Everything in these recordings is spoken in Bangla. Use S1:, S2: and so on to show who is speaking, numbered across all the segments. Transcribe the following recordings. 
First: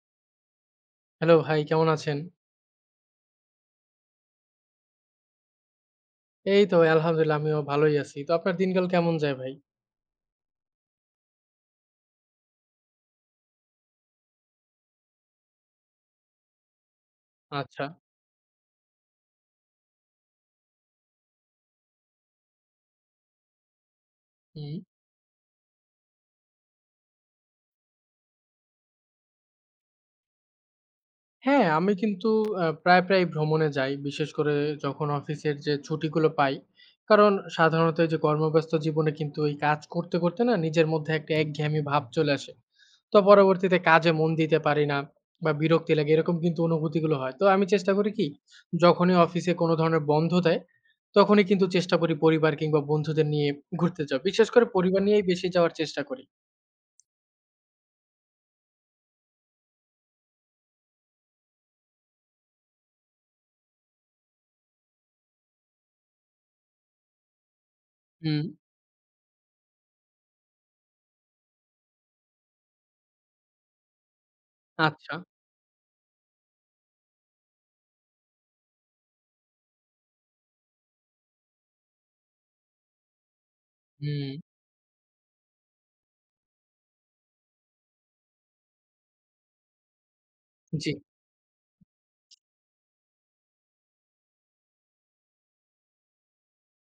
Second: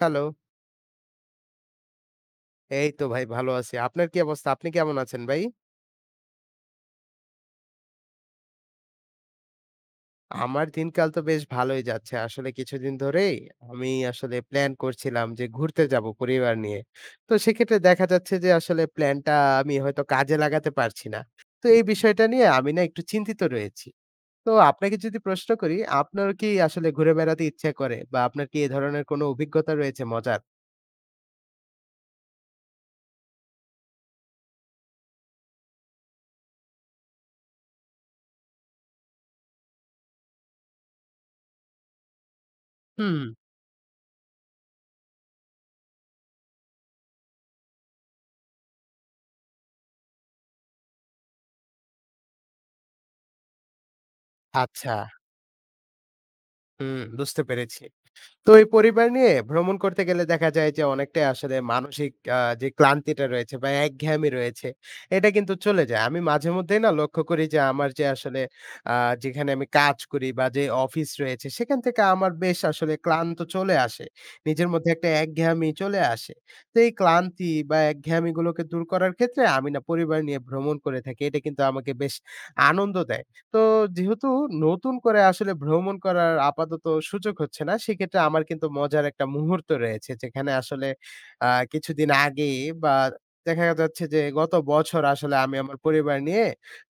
S1: হ্যালো।
S2: হ্যালো ভাই কেমন আছেন?
S1: এই তো ভাই ভালো আছি। আপনার কি অবস্থা? আপনি কেমন আছেন ভাই?
S2: এই তো আলহামদুলিল্লাহ আমিও ভালোই আছি। তো আপনার দিনকাল কেমন যায় ভাই?
S1: আমার দিনকাল তো বেশ ভালোই যাচ্ছে। আসলে কিছুদিন ধরেই আমি আসলে প্ল্যান করছিলাম যে ঘুরতে যাবো পরিবার নিয়ে। তো সেক্ষেত্রে
S2: আচ্ছা।
S1: দেখা যাচ্ছে যে আসলে প্ল্যানটা আমি হয়তো কাজে লাগাতে পারছি না। তো এই বিষয়টা নিয়ে আমি না একটু চিন্তিত রয়েছি। তো
S2: হু।
S1: আপনাকে যদি প্রশ্ন করি, আপনার কি আসলে ঘুরে বেড়াতে ইচ্ছে করে বা আপনার কি এ ধরনের কোনো অভিজ্ঞতা রয়েছে মজার?
S2: হ্যাঁ, আমি কিন্তু প্রায় ভ্রমণে যাই। বিশেষ করে যখন অফিসের যে ছুটিগুলো পাই। কারণ সাধারণত এই যে কর্মব্যস্ত জীবনে কিন্তু এই কাজ করতে, করতে না নিজের মধ্যে একটা একঘেয়েমি ভাব চলে আসে।
S1: হুম।
S2: তো পরবর্তীতে কাজে মন দিতে পারি না বা বিরক্তি লাগে এরকম কিন্তু অনুভূতিগুলো হয়। তো আমি চেষ্টা করি কি যখনই অফিসে কোনো ধরনের বন্ধ দেয়, তখনই কিন্তু চেষ্টা করি পরিবার কিংবা বন্ধুদের নিয়ে ঘুরতে যাওয়া। বিশেষ করে
S1: আচ্ছা,
S2: পরিবার নিয়েই বেশি যাওয়ার চেষ্টা করি।
S1: হুম বুঝতে পেরেছি। তো এই পরিবার নিয়ে ভ্রমণ করতে গেলে দেখা যায় যে অনেকটাই আসলে মানসিক যে ক্লান্তিটা রয়েছে বা একঘেয়েমি রয়েছে, এটা কিন্তু চলে যায়। আমি মাঝে মধ্যেই না লক্ষ্য করি যে আমার যে আসলে
S2: হুম,
S1: আ যেখানে আমি কাজ করি বা যে অফিস রয়েছে সেখান থেকে আমার বেশ আসলে ক্লান্ত চলে আসে। নিজের মধ্যে একটা
S2: আচ্ছা।
S1: একঘেয়েমি চলে আসে। তো এই ক্লান্তি বা একঘেয়েমিগুলোকে দূর করার ক্ষেত্রে আমি না পরিবার নিয়ে ভ্রমণ করে থাকি। এটা কিন্তু আমাকে বেশ আনন্দ দেয়। তো যেহেতু
S2: হুম,
S1: নতুন করে আসলে ভ্রমণ করার আপাতত সুযোগ হচ্ছে না, সেক্ষেত্রে আমার কিন্তু মজার একটা মুহূর্ত রয়েছে। যেখানে আসলে
S2: জি,
S1: আ কিছুদিন আগে বা দেখা যাচ্ছে যে গত বছর আসলে আমি আমার পরিবার নিয়ে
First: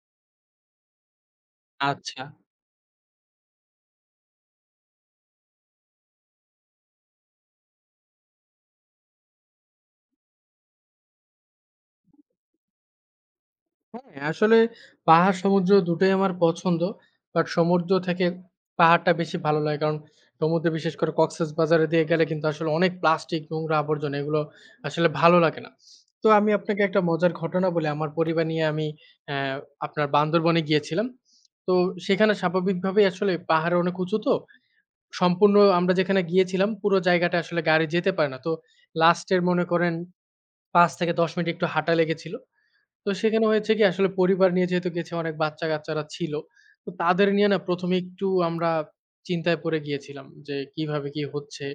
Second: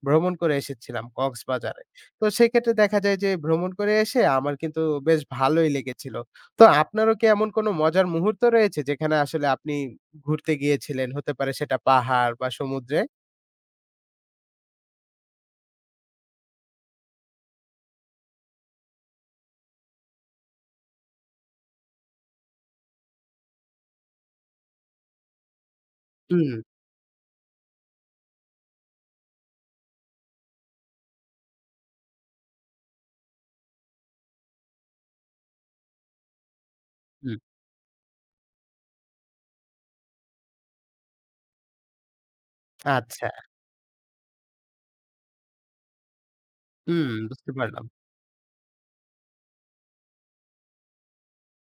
S1: ভ্রমণ করে এসেছিলাম কক্সবাজারে। তো
S2: আচ্ছা।
S1: সেক্ষেত্রে দেখা যায় যে ভ্রমণ করে এসে আমার কিন্তু বেশ ভালোই লেগেছিল। তো আপনারও কি এমন কোনো মজার মুহূর্ত রয়েছে যেখানে আসলে আপনি ঘুরতে গিয়েছিলেন? হতে পারে সেটা পাহাড় বা সমুদ্রে?
S2: হ্যাঁ, আসলে পাহাড় সমুদ্র দুটোই আমার পছন্দ। বাট সমুদ্র থেকে পাহাড়টা বেশি ভালো লাগে। কারণ সমুদ্রে বিশেষ করে কক্সেসবাজারে দিয়ে গেলে কিন্তু আসলে অনেক প্লাস্টিক, নোংরা আবর্জনা এগুলো আসলে ভালো লাগে না। তো
S1: হুম,
S2: আমি আপনাকে একটা মজার ঘটনা বলি। আমার পরিবার নিয়ে আমি অ্যা আপনার বান্দরবনে গিয়েছিলাম। তো সেখানে স্বাভাবিকভাবেই আসলে পাহাড়ে অনেক উঁচু তো। সম্পূর্ণ আমরা যেখানে গিয়েছিলাম পুরো জায়গাটা
S1: হুম।
S2: আসলে গাড়ি যেতে পারে না। তো লাস্টের মনে করেন ৫ থেকে ১০ মিনিট একটু হাঁটা লেগেছিল। তো
S1: আচ্ছা।
S2: সেখানে হয়েছে কি আসলে পরিবার নিয়ে যেহেতু গেছি অনেক বাচ্চা-কাচ্চারা ছিল। তো
S1: হুম,
S2: তাদের নিয়ে
S1: বুঝতে
S2: না
S1: পারলাম।
S2: ১ম এ একটু আমরা চিন্তায় পড়ে গিয়েছিলাম যে কিভাবে কি হচ্ছে?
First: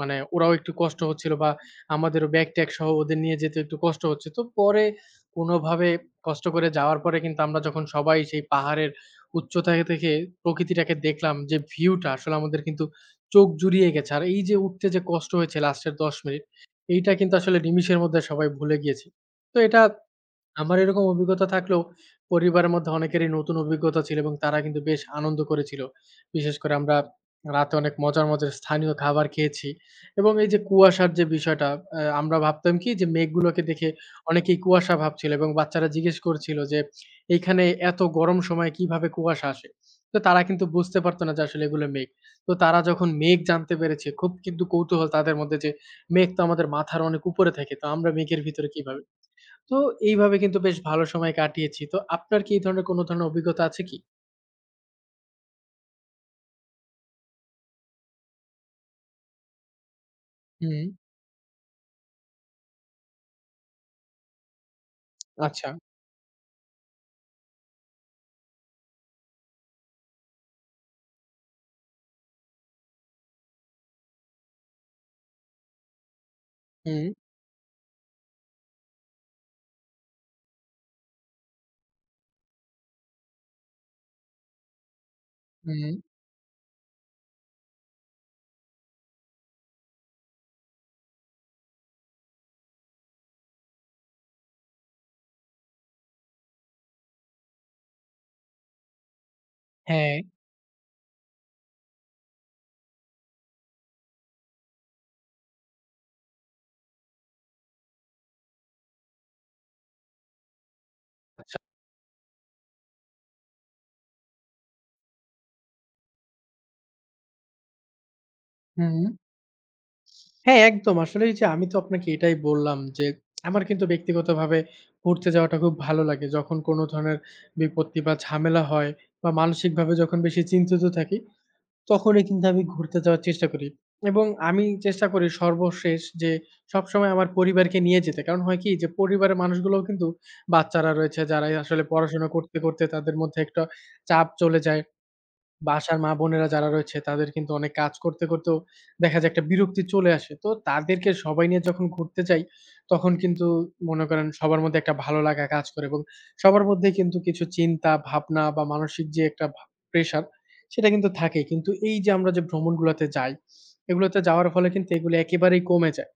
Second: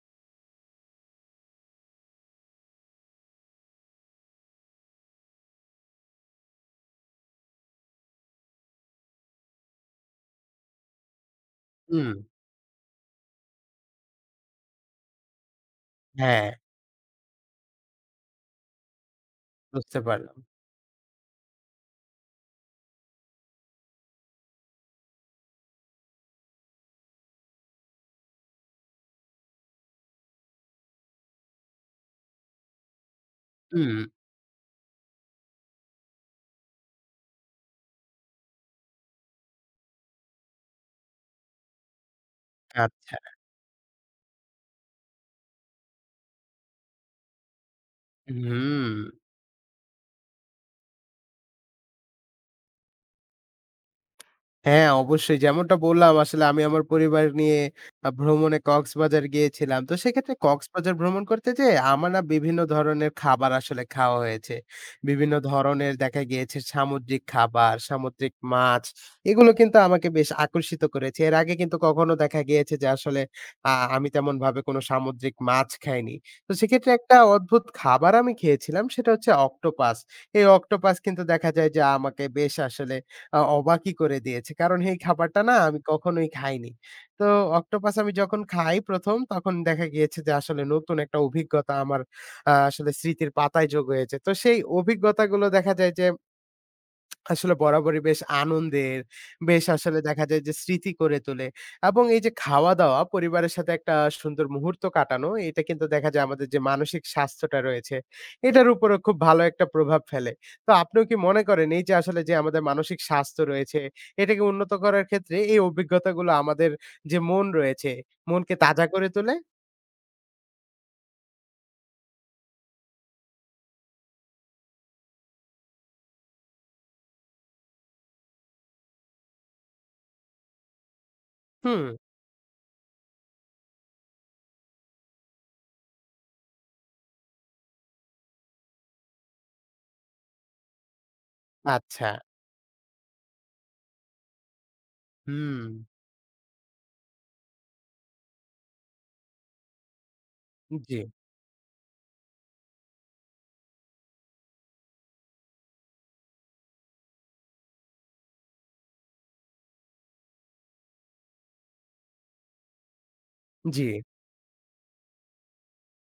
S2: মানে ওরাও একটু কষ্ট হচ্ছিল বা আমাদেরও ব্যাগ-ট্যাগ সহ ওদের নিয়ে যেতে একটু কষ্ট হচ্ছে। তো পরে কোনোভাবে কষ্ট করে যাওয়ার পরে কিন্তু আমরা যখন সবাই সেই পাহাড়ের উচ্চতা থেকে প্রকৃতিটাকে দেখলাম যে ভিউটা
S1: হুম,
S2: আসলে আমাদের কিন্তু চোখ জুড়িয়ে গেছে। আর এই যে উঠতে যে কষ্ট হয়েছে লাস্টের ১০ মিনিট
S1: হ্যাঁ,
S2: এইটা কিন্তু আসলে নিমিষের মধ্যে সবাই ভুলে গিয়েছি। তো এটা
S1: বুঝতে পারলাম।
S2: আমার এরকম অভিজ্ঞতা থাকলেও পরিবারের মধ্যে অনেকেরই নতুন অভিজ্ঞতা ছিল এবং তারা কিন্তু বেশ আনন্দ করেছিল। বিশেষ করে আমরা রাতে অনেক মজার, মজার স্থানীয় খাবার খেয়েছি এবং এই যে কুয়াশার যে বিষয়টা আমরা ভাবতাম কি যে মেঘগুলোকে দেখে
S1: হুম,
S2: অনেকেই কুয়াশা ভাবছিল এবং বাচ্চারা জিজ্ঞেস করছিল যে, "এইখানে এত গরম সময়ে কিভাবে কুয়াশা আসে?" তো তারা কিন্তু বুঝতে পারত না যে আসলে এগুলো মেঘ। তো তারা যখন
S1: আচ্ছা।
S2: মেঘ জানতে পেরেছে খুব কিন্তু কৌতূহল তাদের মধ্যে যে, "মেঘ তো আমাদের মাথার অনেক উপরে থাকে। তো আমরা মেঘের ভিতরে
S1: হুম।
S2: কিভাবে?" তো এইভাবে কিন্তু বেশ ভালো সময় কাটিয়েছি। তো আপনার কি এই ধরনের কোন ধরনের অভিজ্ঞতা আছে কি?
S1: হ্যাঁ, অবশ্যই। যেমনটা বললাম আসলে আমি আমার পরিবার নিয়ে ভ্রমণে কক্সবাজার গিয়েছিলাম। তো সেক্ষেত্রে
S2: হুম,
S1: কক্সবাজার ভ্রমণ করতে যেয়ে আমার না বিভিন্ন ধরনের খাবার আসলে খাওয়া হয়েছে। বিভিন্ন
S2: আচ্ছা।
S1: ধরনের দেখা গিয়েছে সামুদ্রিক খাবার, সামুদ্রিক মাছ এগুলো কিন্তু আমাকে বেশ আকর্ষিত করেছে। এর আগে কিন্তু কখনো দেখা গিয়েছে যে আসলে আমি তেমনভাবে কোনো সামুদ্রিক মাছ খাইনি। তো সেক্ষেত্রে
S2: হুম,
S1: একটা অদ্ভুত খাবার আমি খেয়েছিলাম সেটা হচ্ছে অক্টোপাস। এই অক্টোপাস কিন্তু দেখা যায় যে আমাকে বেশ আসলে অবাকই করে দিয়েছে। কারণ এই খাবারটা না আমি
S2: হুম,
S1: কখনোই খাইনি। তো অক্টোপাস আমি যখন খাই ১ম তখন দেখা গিয়েছে যে আসলে নতুন একটা অভিজ্ঞতা আমার আসলে স্মৃতির পাতায় যোগ হয়েছে। তো সেই অভিজ্ঞতাগুলো দেখা যায় যে আসলে বরাবরই বেশ আনন্দের, বেশ আসলে
S2: হ্যাঁ,
S1: দেখা যায় যে স্মৃতি করে তোলে এবং এই যে খাওয়া-দাওয়া পরিবারের সাথে একটা সুন্দর মুহূর্ত কাটানো, এটা কিন্তু দেখা যায় আমাদের যে মানসিক স্বাস্থ্যটা রয়েছে, এটার উপরেও খুব ভালো একটা প্রভাব ফেলে। তো আপনিও কি মনে
S2: আচ্ছা।
S1: করেন এই যে আসলে যে আমাদের মানসিক স্বাস্থ্য রয়েছে, এটাকে উন্নত করার ক্ষেত্রে এই অভিজ্ঞতাগুলো আমাদের যে মন রয়েছে, মনকে তাজা
S2: হুম।
S1: করে তোলে?
S2: হ্যাঁ, একদম। আসলে এই যে আমি তো আপনাকে এটাই বললাম যে, আমার কিন্তু ব্যক্তিগতভাবে ঘুরতে যাওয়াটা খুব ভালো লাগে। যখন কোন ধরনের বিপত্তি বা ঝামেলা হয় বা মানসিকভাবে যখন বেশি চিন্তিত থাকি
S1: হুম,
S2: তখনই কিন্তু আমি ঘুরতে যাওয়ার চেষ্টা করি। এবং আমি চেষ্টা করি সর্বশেষ যে সবসময় আমার পরিবারকে নিয়ে যেতে। কারণ হয় কি যে পরিবারের মানুষগুলোও কিন্তু বাচ্চারা রয়েছে যারাই আসলে
S1: আচ্ছা।
S2: পড়াশোনা করতে, করতে তাদের মধ্যে একটা চাপ চলে যায়।
S1: হুম,
S2: বাসার মা-বোনেরা যারা রয়েছে তাদের কিন্তু অনেক কাজ করতে, করতেও দেখা যায় একটা বিরক্তি চলে আসে। তো
S1: জি,
S2: তাদেরকে সবাই নিয়ে যখন ঘুরতে যাই, তখন কিন্তু মনে করেন সবার মধ্যে একটা ভালো লাগা কাজ করে এবং সবার মধ্যেই কিন্তু কিছু চিন্তা, ভাবনা বা মানসিক যে একটা প্রেশার সেটা কিন্তু থাকেই। কিন্তু এই যে আমরা যে ভ্রমণগুলাতে যাই,
S1: জি।
S2: এগুলোতে যাওয়ার ফলে কিন্তু এগুলো একেবারেই কমে যায়।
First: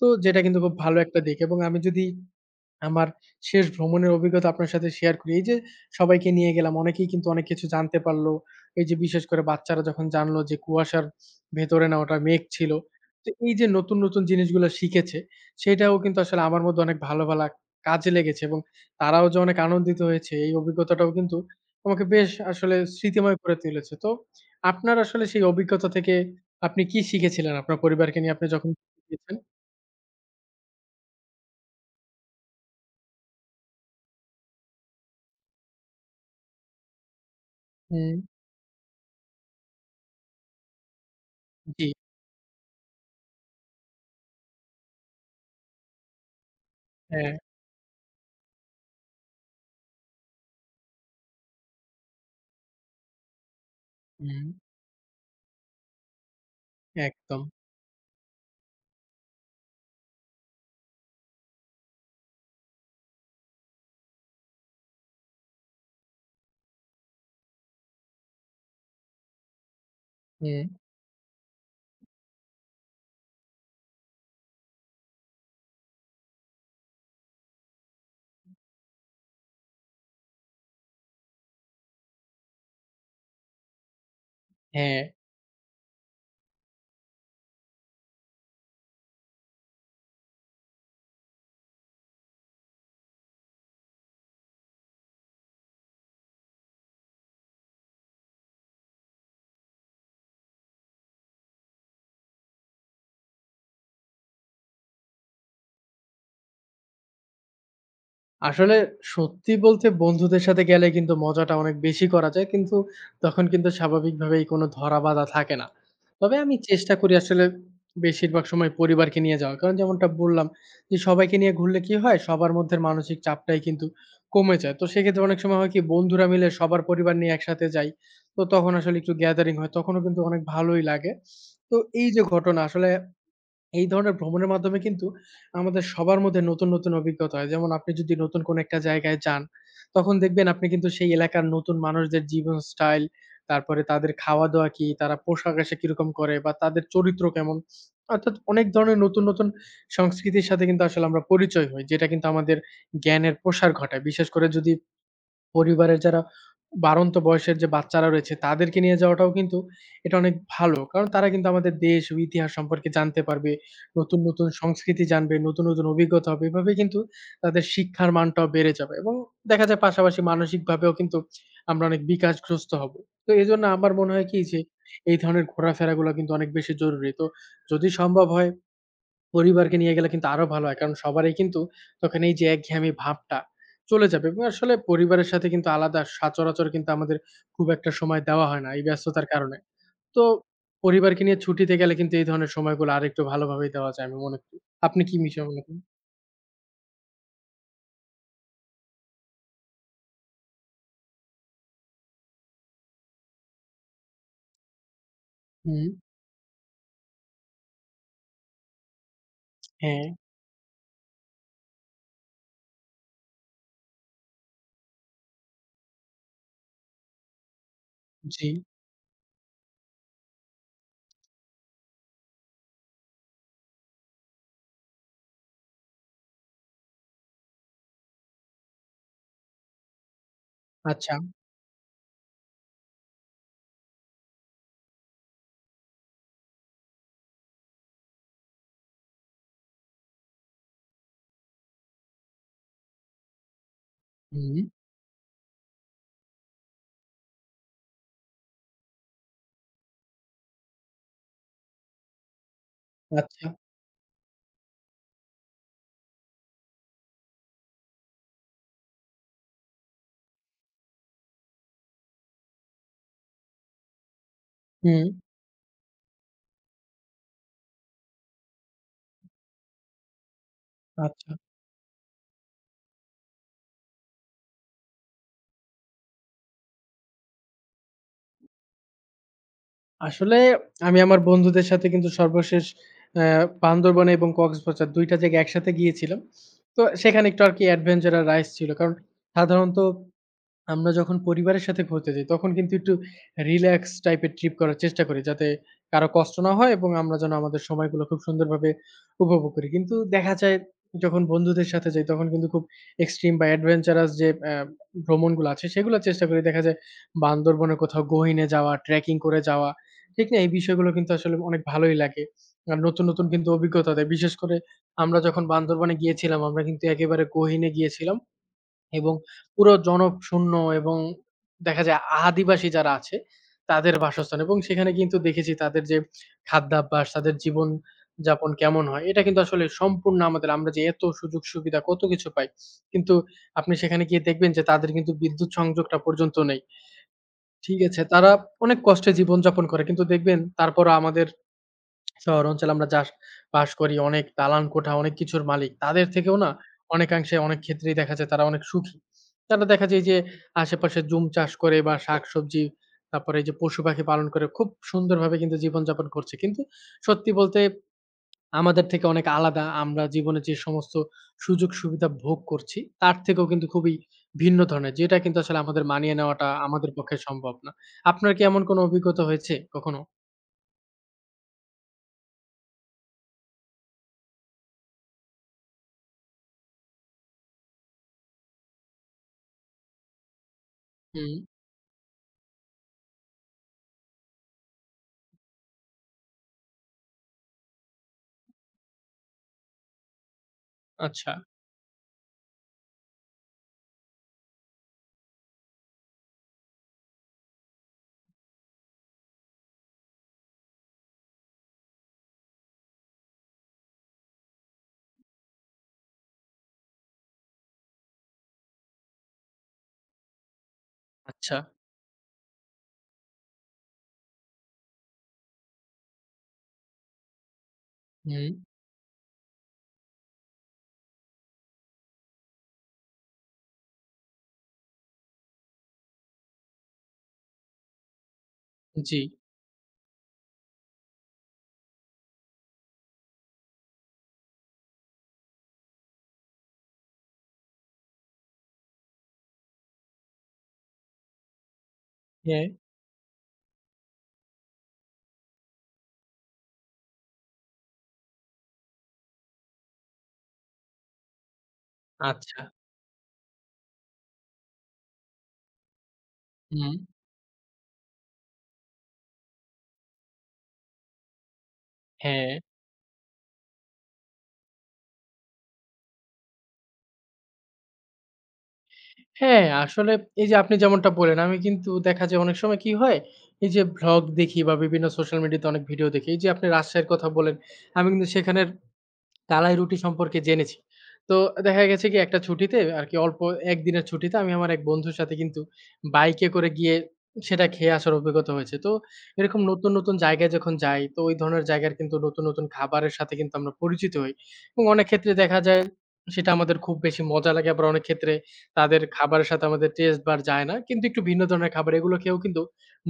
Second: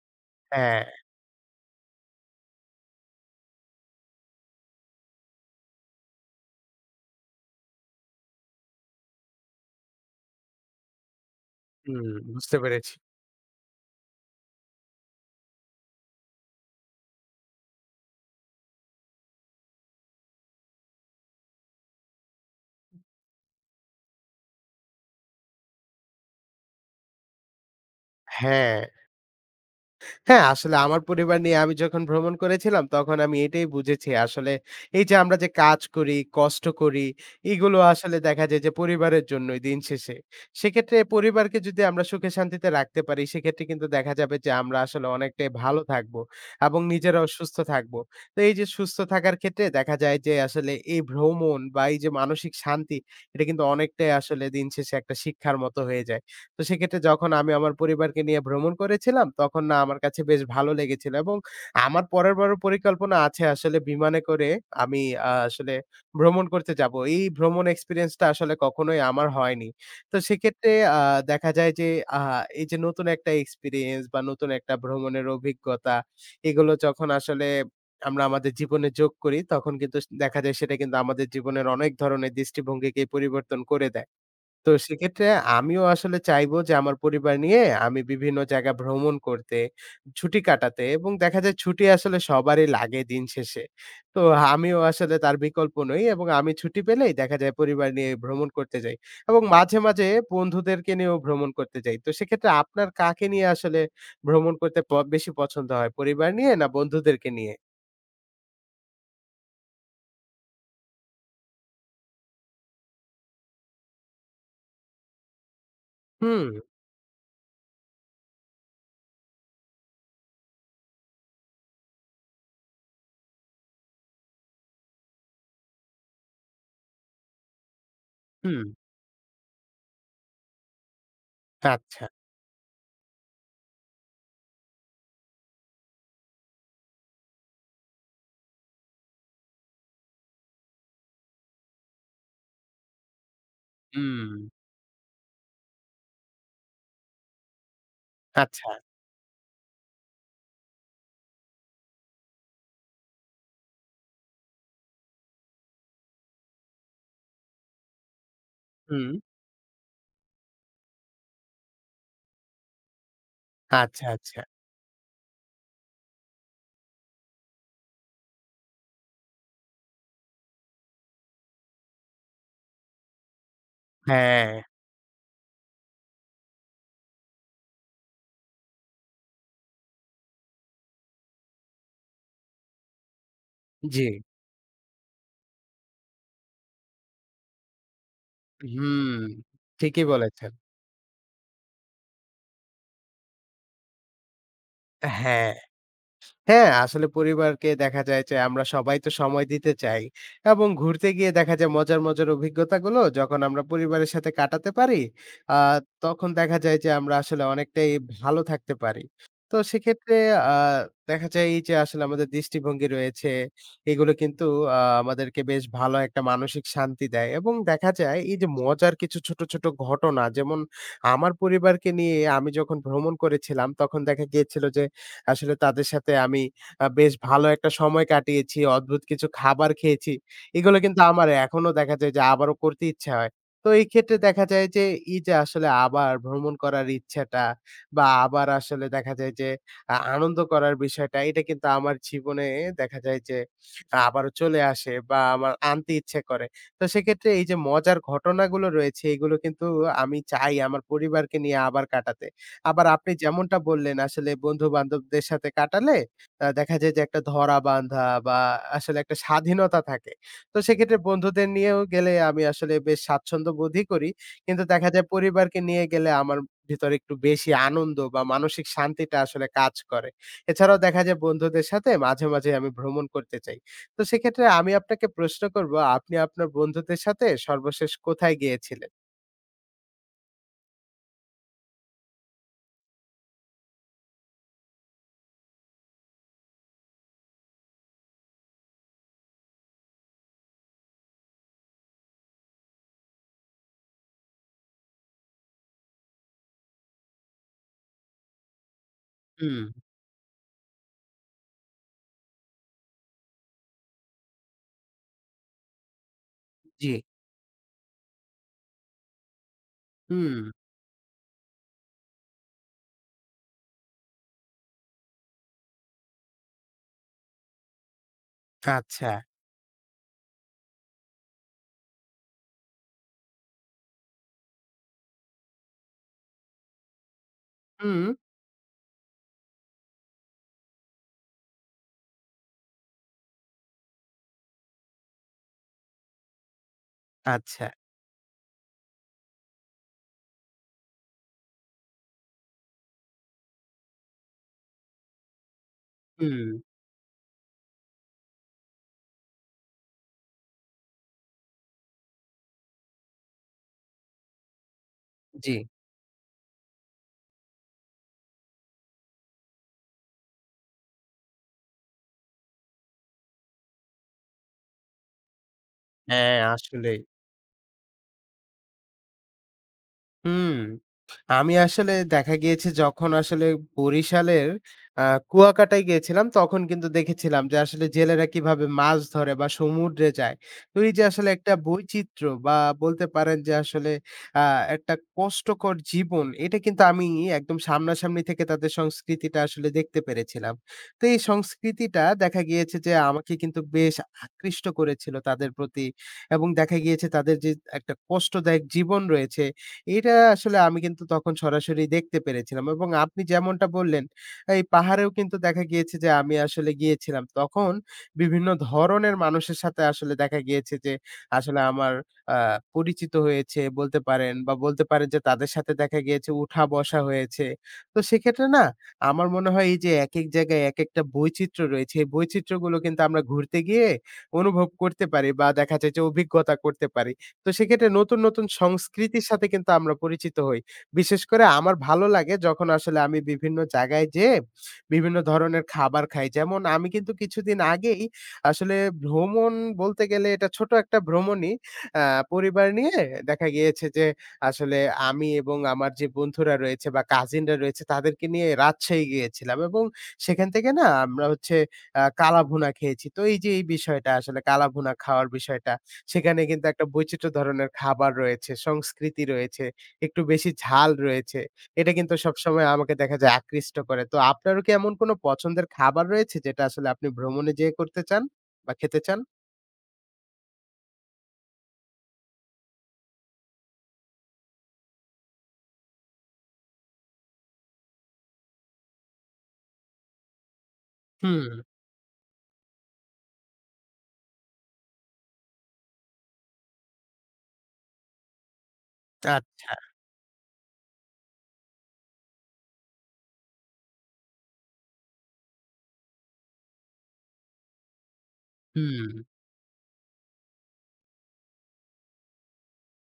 S2: তো যেটা কিন্তু খুব
S1: হ্যাঁ,
S2: ভালো একটা দিক এবং আমি যদি আমার শেষ ভ্রমণের অভিজ্ঞতা আপনার সাথে শেয়ার করি। এই যে সবাইকে নিয়ে গেলাম, অনেকেই কিন্তু অনেক কিছু জানতে পারলো। এই যে বিশেষ করে বাচ্চারা যখন জানলো যে কুয়াশার ভেতরে না
S1: হুম,
S2: ওটা মেঘ
S1: বুঝতে
S2: ছিল।
S1: পেরেছি।
S2: তো এই যে নতুন, নতুন জিনিসগুলা শিখেছে, সেটাও কিন্তু আসলে আমার মধ্যে অনেক ভালো, ভালো কাজে লেগেছে এবং তারাও যে অনেক আনন্দিত হয়েছে এই অভিজ্ঞতাটাও কিন্তু আমাকে বেশ আসলে স্মৃতিময় করে তুলেছে। তো আপনার আসলে সেই অভিজ্ঞতা থেকে আপনি কি শিখেছিলেন আপনার পরিবারকে নিয়ে আপনি যখন
S1: হ্যাঁ।
S2: গিয়েছেন?
S1: হ্যাঁ, আসলে আমার পরিবার নিয়ে আমি যখন ভ্রমণ করেছিলাম, তখন আমি এটাই বুঝেছি আসলে এই যে আমরা যে কাজ করি, কষ্ট করি, এগুলো আসলে
S2: হুম।
S1: দেখা যায় যে পরিবারের জন্যই দিন শেষে। সেক্ষেত্রে পরিবারকে যদি
S2: জি,
S1: আমরা সুখে শান্তিতে রাখতে পারি, সেক্ষেত্রে কিন্তু দেখা যাবে যে আমরা আসলে অনেকটাই ভালো থাকবো এবং নিজেরাও
S2: হ্যাঁ,
S1: সুস্থ থাকবো। তো এই যে সুস্থ থাকার ক্ষেত্রে দেখা যায় যে আসলে এই ভ্রমণ বা এই যে মানসিক শান্তি, এটা কিন্তু অনেকটাই আসলে
S2: হুম,
S1: দিন শেষে একটা শিক্ষার মতো হয়ে যায়। তো সেক্ষেত্রে যখন
S2: একদম।
S1: আমি আমার পরিবারকে নিয়ে ভ্রমণ করেছিলাম, তখন না আমার কাছে বেশ ভালো লেগেছিল এবং আমার পরের বারের পরিকল্পনা আছে আসলে বিমানে করে আমি আসলে ভ্রমণ করতে যাবো। এই ভ্রমণ এক্সপেরিয়েন্স টা আসলে কখনোই আমার হয়নি। তো
S2: হুম,
S1: সেক্ষেত্রে আ দেখা যায় যে আ এই যে নতুন একটা এক্সপেরিয়েন্স বা নতুন একটা ভ্রমণের অভিজ্ঞতা, এগুলো যখন আসলে আমরা আমাদের জীবনে যোগ করি, তখন কিন্তু দেখা যায় সেটা কিন্তু আমাদের জীবনের অনেক ধরনের দৃষ্টিভঙ্গিকেই পরিবর্তন করে দেয়। তো
S2: হ্যাঁ।
S1: সেক্ষেত্রে আমিও আসলে চাইবো যে আমার পরিবার নিয়ে আমি বিভিন্ন জায়গা ভ্রমণ করতে, ছুটি কাটাতে এবং দেখা যায় ছুটি আসলে সবারই লাগে দিন শেষে। তো আমিও আসলে তার বিকল্প নই এবং আমি ছুটি পেলেই দেখা যায় পরিবার নিয়ে ভ্রমণ করতে যাই এবং মাঝে, মাঝে বন্ধুদেরকে নিয়েও ভ্রমণ করতে যাই। তো সেক্ষেত্রে আপনার কাকে নিয়ে আসলে ভ্রমণ করতে বেশি পছন্দ হয়? পরিবার নিয়ে না বন্ধুদেরকে নিয়ে?
S2: আসলে সত্যি বলতে বন্ধুদের সাথে গেলে কিন্তু মজাটা অনেক বেশি করা যায়। কিন্তু তখন কিন্তু স্বাভাবিকভাবেই কোনো ধরাবাঁধা থাকে না। তবে
S1: হুম,
S2: আমি চেষ্টা করি আসলে বেশিরভাগ সময় পরিবারকে নিয়ে যাওয়ার। কারণ যেমনটা বললাম যে সবাইকে নিয়ে ঘুরলে কি হয়? সবার মধ্যে মানসিক চাপটাই কিন্তু কমে যায়। তো সেক্ষেত্রে অনেক সময় হয় কি বন্ধুরা মিলে সবার পরিবার নিয়ে একসাথে যাই। তো
S1: হুম।
S2: তখন আসলে একটু গ্যাদারিং হয়। তখনও কিন্তু অনেক ভালোই লাগে। তো
S1: আচ্ছা।
S2: এই যে ঘটনা আসলে এই ধরনের ভ্রমণের মাধ্যমে কিন্তু আমাদের সবার মধ্যে নতুন, নতুন অভিজ্ঞতা হয়। যেমন আপনি যদি নতুন কোনো একটা জায়গায় যান, তখন দেখবেন আপনি কিন্তু সেই এলাকার নতুন মানুষদের জীবন স্টাইল, তারপরে তাদের
S1: হুম।
S2: খাওয়া-দাওয়া কি, তারা পোশাক-আশাক কিরকম করে বা তাদের চরিত্র কেমন। অর্থাৎ অনেক
S1: আচ্ছা।
S2: ধরনের নতুন, নতুন সংস্কৃতির সাথে কিন্তু আসলে আমরা পরিচয় হই। যেটা কিন্তু আমাদের জ্ঞানের প্রসার ঘটায়। বিশেষ করে যদি পরিবারের যারা বাড়ন্ত বয়সের যে বাচ্চারা রয়েছে তাদেরকে নিয়ে
S1: হুম।
S2: যাওয়াটাও কিন্তু এটা অনেক ভালো। কারণ তারা কিন্তু আমাদের দেশ ও ইতিহাস সম্পর্কে জানতে পারবে।
S1: আচ্ছা,
S2: নতুন,
S1: আচ্ছা।
S2: নতুন সংস্কৃতি জানবে, নতুন, নতুন অভিজ্ঞতা হবে। এভাবে কিন্তু তাদের শিক্ষার মানটাও বেড়ে যাবে এবং দেখা যায় পাশাপাশি মানসিকভাবেও কিন্তু আমরা অনেক বিকাশগ্রস্ত হব। তো এজন্য আমার মনে হয় কি
S1: হ্যাঁ,
S2: যে এই ধরনের ঘোরাফেরাগুলা কিন্তু অনেক বেশি জরুরি। তো যদি সম্ভব হয় পরিবারকে নিয়ে গেলে কিন্তু আরো ভালো হয়। কারণ সবারই কিন্তু তখন এই যে একঘেয়েমি ভাবটা
S1: জি।
S2: চলে যাবে এবং আসলে পরিবারের সাথে কিন্তু আলাদা সচরাচর কিন্তু আমাদের খুব একটা সময় দেওয়া হয় না এই
S1: হুম,
S2: ব্যস্ততার কারণে।
S1: ঠিকই
S2: তো
S1: বলেছেন।
S2: পরিবারকে নিয়ে ছুটিতে গেলে কিন্তু এই ধরনের সময়গুলো আরেকটু ভালোভাবেই দেওয়া যায় আমি মনে করি। আপনি কি বিষয়ে
S1: হ্যাঁ,
S2: মনে করেন?
S1: হ্যাঁ, আসলে পরিবারকে দেখা যায় যে আমরা সবাই তো সময় দিতে চাই এবং ঘুরতে গিয়ে দেখা যায় মজার, মজার অভিজ্ঞতাগুলো যখন আমরা পরিবারের সাথে কাটাতে পারি, আ
S2: হুম,
S1: তখন দেখা যায় যে আমরা আসলে অনেকটাই ভালো থাকতে পারি। তো
S2: হ্যাঁ,
S1: সেক্ষেত্রে আ দেখা যায় এই যে আসলে আমাদের দৃষ্টিভঙ্গি রয়েছে, এগুলো কিন্তু আমাদেরকে বেশ ভালো একটা মানসিক শান্তি দেয় এবং দেখা যায় এই
S2: জি,
S1: যে মজার কিছু ছোট, ছোট ঘটনা যেমন আমার পরিবারকে নিয়ে আমি যখন ভ্রমণ করেছিলাম তখন দেখা গিয়েছিল যে আসলে তাদের সাথে আমি বেশ ভালো একটা সময় কাটিয়েছি, অদ্ভুত কিছু খাবার খেয়েছি। এগুলো কিন্তু
S2: আচ্ছা,
S1: আমার এখনো দেখা যায় যে আবারও করতে ইচ্ছা হয়। তো এই ক্ষেত্রে দেখা যায় যে এই যে আসলে আবার ভ্রমণ করার ইচ্ছাটা বা আবার আসলে দেখা যায় যে আনন্দ করার বিষয়টা এটা কিন্তু আমার জীবনে দেখা যায় যে আবারও
S2: হুম,
S1: চলে আসে বা আমার আনতে ইচ্ছে করে। তো সেক্ষেত্রে এই যে মজার ঘটনাগুলো রয়েছে এগুলো কিন্তু আমি চাই আমার পরিবারকে নিয়ে আবার কাটাতে। আবার আপনি
S2: আচ্ছা,
S1: যেমনটা বললেন আসলে বন্ধু-বান্ধবদের সাথে কাটালে দেখা যায় যে একটা ধরা-বাঁধা বা আসলে একটা স্বাধীনতা থাকে। তো সেক্ষেত্রে বন্ধুদের নিয়েও গেলে আমি আসলে বেশ স্বাচ্ছন্দ্য বোধই করি। কিন্তু দেখা যায়
S2: হুম,
S1: পরিবারকে নিয়ে গেলে আমার ভিতরে একটু বেশি আনন্দ বা মানসিক শান্তিটা আসলে কাজ করে। এছাড়াও দেখা যায়
S2: আচ্ছা।
S1: বন্ধুদের সাথে মাঝে, মাঝে আমি ভ্রমণ করতে চাই। তো সেক্ষেত্রে আমি আপনাকে প্রশ্ন করব, আপনি আপনার বন্ধুদের সাথে সর্বশেষ কোথায় গিয়েছিলেন?
S2: আসলে আমি আমার বন্ধুদের সাথে কিন্তু সর্বশেষ অ্যা বান্দরবনে এবং কক্সবাজার ২টা টা জায়গায় একসাথে গিয়েছিলাম। তো সেখানে একটু আরকি adventure আর রাইডস ছিল। কারণ সাধারণত আমরা যখন পরিবারের সাথে ঘুরতে যাই, তখন কিন্তু একটু রিল্যাক্স টাইপের ট্রিপ করার চেষ্টা করি। যাতে কারো কষ্ট না হয় এবং আমরা যেন আমাদের সময়গুলো খুব সুন্দরভাবে উপভোগ
S1: হুম,
S2: করি। কিন্তু দেখা যায় যখন বন্ধুদের সাথে যাই, তখন কিন্তু খুব এক্সট্রিম বা অ্যাডভেঞ্চারাস যে ভ্রমণগুলো আছে, সেগুলো চেষ্টা করি। দেখা যায়
S1: জি।
S2: বান্দরবনে কোথাও গহীনে যাওয়া, ট্রেকিং করে যাওয়া, ঠিক না?
S1: হুম,
S2: এই বিষয়গুলো কিন্তু আসলে অনেক ভালোই লাগে। আর নতুন, নতুন কিন্তু অভিজ্ঞতা দেয়। বিশেষ করে আমরা যখন বান্দরবনে গিয়েছিলাম, আমরা কিন্তু একেবারে গহীনে গিয়েছিলাম।
S1: আচ্ছা।
S2: এবং পুরো জনশূন্য এবং দেখা যায় আদিবাসী যারা আছে তাদের বাসস্থান এবং সেখানে কিন্তু দেখেছি তাদের যে খাদ্যাভ্যাস, তাদের
S1: হুম।
S2: জীবনযাপন কেমন হয়? এটা কিন্তু আসলে সম্পূর্ণ আমাদের আমরা যে এত সুযোগ-সুবিধা কত কিছু পাই। কিন্তু আপনি সেখানে গিয়ে দেখবেন যে তাদের কিন্তু বিদ্যুৎ সংযোগটা পর্যন্ত নেই।
S1: আচ্ছা।
S2: ঠিক আছে, তারা অনেক কষ্টে জীবনযাপন করে। কিন্তু দেখবেন তারপরও আমাদের শহর অঞ্চলে আমরা যাস বাস করি অনেক দালান কোঠা, অনেক কিছুর মালিক। তাদের থেকেও
S1: হুম,
S2: না অনেকাংশে অনেক ক্ষেত্রেই দেখা যায় তারা অনেক সুখী। তারা দেখা যায় যে আশেপাশে জুম চাষ করে বা শাকসবজি, তারপরে এই যে পশুপাখি পালন করে খুব সুন্দরভাবে
S1: জি।
S2: কিন্তু জীবনযাপন করছে। কিন্তু সত্যি বলতে আমাদের থেকে অনেক আলাদা আমরা জীবনে যে সমস্ত সুযোগ-সুবিধা ভোগ করছি তার থেকেও কিন্তু খুবই ভিন্ন ধরনের। যেটা কিন্তু আসলে আমাদের মানিয়ে
S1: হ্যাঁ,
S2: নেওয়াটা আমাদের
S1: আসলে।
S2: পক্ষে সম্ভব না। আপনার কি এমন কোনো অভিজ্ঞতা হয়েছে কখনো?
S1: হুম, আমি আসলে দেখা গিয়েছে যখন আসলে বরিশালের আ কুয়াকাটায় গিয়েছিলাম, তখন কিন্তু দেখেছিলাম যে আসলে জেলেরা কিভাবে মাছ ধরে বা সমুদ্রে যায়। তো এই যে আসলে
S2: হুম,
S1: একটা বৈচিত্র্য বা বলতে পারেন যে আসলে আ একটা কষ্টকর জীবন, এটা কিন্তু আমি একদম সামনাসামনি থেকে তাদের সংস্কৃতিটা আসলে দেখতে পেরেছিলাম। তো এই
S2: আচ্ছা,
S1: সংস্কৃতিটা দেখা গিয়েছে যে আমাকে কিন্তু বেশ আকৃষ্ট করেছিল তাদের প্রতি এবং দেখা গিয়েছে তাদের যে একটা কষ্টদায়ক জীবন রয়েছে এটা আসলে আমি কিন্তু তখন সরাসরি দেখতে পেরেছিলাম এবং আপনি যেমনটা বললেন, এই পাহাড়েও কিন্তু দেখা গিয়েছে যে আমি আসলে গিয়েছিলাম। তখন বিভিন্ন ধরনের মানুষের সাথে আসলে দেখা গিয়েছে যে
S2: আচ্ছা।
S1: আসলে আমার আ পরিচিত হয়েছে বলতে পারেন বা বলতে পারেন যে তাদের সাথে দেখা গিয়েছে উঠা-বসা হয়েছে। তো সেক্ষেত্রে
S2: হুম।
S1: না আমার মনে হয় এই যে একেক জায়গায় একেকটা বৈচিত্র্য রয়েছে, এই বৈচিত্র্যগুলো কিন্তু আমরা ঘুরতে গিয়ে অনুভব করতে পারি বা দেখা যায় যে অভিজ্ঞতা করতে পারি। তো সেক্ষেত্রে নতুন, নতুন
S2: জি,
S1: সংস্কৃতির সাথে কিন্তু আমরা পরিচিত হই। বিশেষ করে আমার ভালো লাগে যখন আসলে আমি বিভিন্ন জায়গায় যেয়ে বিভিন্ন ধরনের খাবার খাই। যেমন আমি কিন্তু কিছুদিন আগেই আসলে ভ্রমণ বলতে গেলে এটা ছোট একটা ভ্রমণই। আ
S2: হ্যাঁ,
S1: পরিবার নিয়ে দেখা গিয়েছে যে আসলে আমি এবং আমার যে বন্ধুরা রয়েছে বা কাজিনরা রয়েছে তাদেরকে নিয়ে রাজশাহী গিয়েছিলাম এবং সেখান থেকে না আমরা হচ্ছে
S2: আচ্ছা।
S1: কালাভুনা খেয়েছি। তো এই যে এই বিষয়টা আসলে কালাভুনা খাওয়ার বিষয়টা। সেখানে কিন্তু একটা
S2: হুম,
S1: বৈচিত্র্য ধরনের খাবার রয়েছে, সংস্কৃতি রয়েছে, একটু বেশি ঝাল রয়েছে। এটা কিন্তু
S2: হ্যাঁ।
S1: সবসময় আমাকে দেখা যায় আকৃষ্ট করে। তো আপনারও কি এমন কোনো পছন্দের খাবার রয়েছে যেটা আসলে আপনি ভ্রমণে যেয়ে করতে চান বা খেতে চান?
S2: হ্যাঁ, আসলে এই যে আপনি যেমনটা বললেন, আমি কিন্তু দেখা যায় অনেক সময় কি হয়, এই যে ভ্লগ দেখি বা বিভিন্ন সোশ্যাল মিডিয়াতে অনেক ভিডিও দেখি। এই যে আপনি রাজশাহীর কথা বললেন, আমি কিন্তু সেখানের কালাই রুটি সম্পর্কে জেনেছি। তো
S1: হুম,
S2: দেখা গেছে কি একটা ছুটিতে আরকি অল্প একদিনের ছুটিতে আমি আমার এক বন্ধুর সাথে কিন্তু বাইকে করে গিয়ে সেটা খেয়ে আসার অভিজ্ঞতা হয়েছে। তো এরকম
S1: আচ্ছা,
S2: নতুন, নতুন জায়গায় যখন যাই তো ওই ধরনের জায়গার কিন্তু নতুন, নতুন খাবারের সাথে কিন্তু আমরা পরিচিত হই। এবং অনেক ক্ষেত্রে দেখা যায় সেটা আমাদের খুব বেশি মজা লাগে। আবার অনেক ক্ষেত্রে তাদের
S1: হুম,
S2: খাবারের সাথে আমাদের টেস্ট বার যায় না। কিন্তু একটু ভিন্ন ধরনের খাবার এগুলো খেয়েও কিন্তু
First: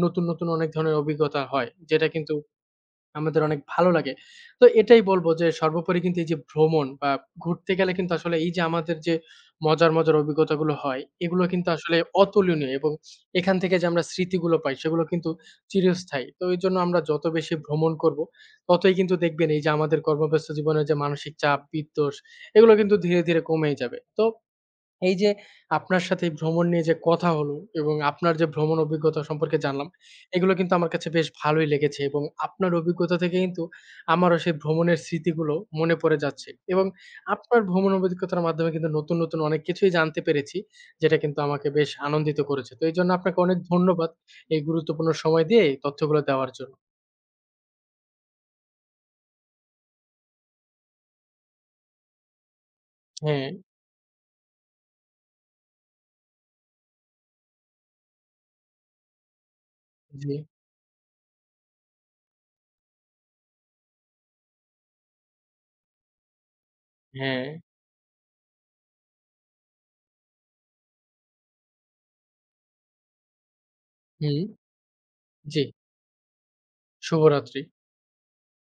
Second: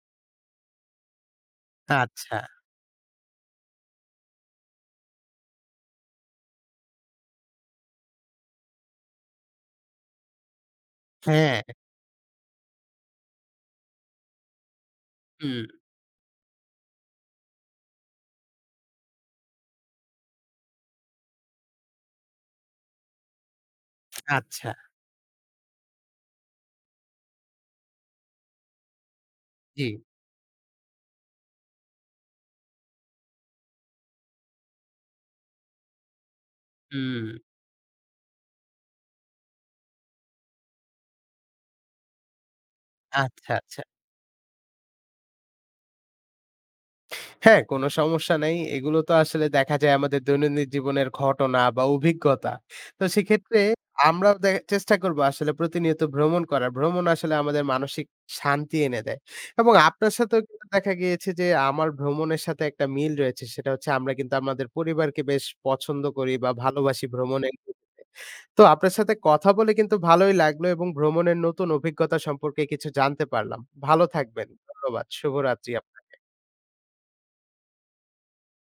S2: নতুন, নতুন অনেক ধরনের অভিজ্ঞতা হয়। যেটা কিন্তু
S1: আচ্ছা,
S2: আমাদের অনেক ভালো লাগে। তো এটাই বলব যে সর্বোপরি কিন্তু এই যে ভ্রমণ বা ঘুরতে গেলে কিন্তু আসলে এই যে আমাদের যে মজার, মজার অভিজ্ঞতাগুলো হয় এগুলো
S1: হ্যাঁ,
S2: কিন্তু আসলে অতুলনীয় এবং এখান থেকে যে আমরা স্মৃতিগুলো পাই সেগুলো কিন্তু
S1: হুম,
S2: চিরস্থায়ী। তো এইজন্য আমরা যত বেশি ভ্রমণ করব ততই কিন্তু দেখবেন এই যে আমাদের কর্মব্যস্ত জীবনের যে মানসিক চাপ, বিদ্বেষ এগুলো কিন্তু ধীরে, ধীরে কমেই যাবে। তো
S1: আচ্ছা,
S2: এই যে আপনার সাথে এই ভ্রমণ নিয়ে যে কথা হলো এবং আপনার যে ভ্রমণ অভিজ্ঞতা সম্পর্কে
S1: জি,
S2: জানলাম, এগুলো কিন্তু আমার কাছে বেশ ভালোই লেগেছে এবং আপনার অভিজ্ঞতা থেকে কিন্তু আমারও সেই ভ্রমণের স্মৃতিগুলো মনে পড়ে যাচ্ছে এবং
S1: হুম,
S2: আপনার ভ্রমণ অভিজ্ঞতার মাধ্যমে কিন্তু নতুন, নতুন অনেক কিছুই জানতে পেরেছি, যেটা কিন্তু আমাকে বেশ আনন্দিত করেছে। তো এইজন্য আপনাকে
S1: আচ্ছা,
S2: অনেক
S1: আচ্ছা।
S2: ধন্যবাদ এই গুরুত্বপূর্ণ সময় দিয়ে এই তথ্যগুলো দেওয়ার জন্য।
S1: হ্যাঁ, কোনো সমস্যা নাই। এগুলো তো আসলে দেখা যায় আমাদের দৈনন্দিন জীবনের ঘটনা বা অভিজ্ঞতা। তো
S2: হ্যাঁ,
S1: সেক্ষেত্রে আমরাও চেষ্টা করব আসলে প্রতিনিয়ত ভ্রমণ করার। ভ্রমণ আসলে আমাদের মানসিক শান্তি এনে দেয়। এবং আপনার
S2: জি,
S1: সাথেও কিন্তু দেখা গিয়েছে যে আমার ভ্রমণের সাথে একটা মিল রয়েছে। সেটা হচ্ছে আমরা কিন্তু আমাদের পরিবারকে বেশ পছন্দ করি বা ভালোবাসি
S2: হ্যাঁ,
S1: ভ্রমণের ক্ষেত্রে। তো আপনার সাথে কথা বলে কিন্তু ভালোই লাগলো এবং ভ্রমণের নতুন অভিজ্ঞতা সম্পর্কে কিছু জানতে পারলাম। ভালো
S2: হুম,
S1: থাকবেন। ধন্যবাদ।
S2: জি।
S1: শুভরাত্রি আপ
S2: শুভরাত্রি।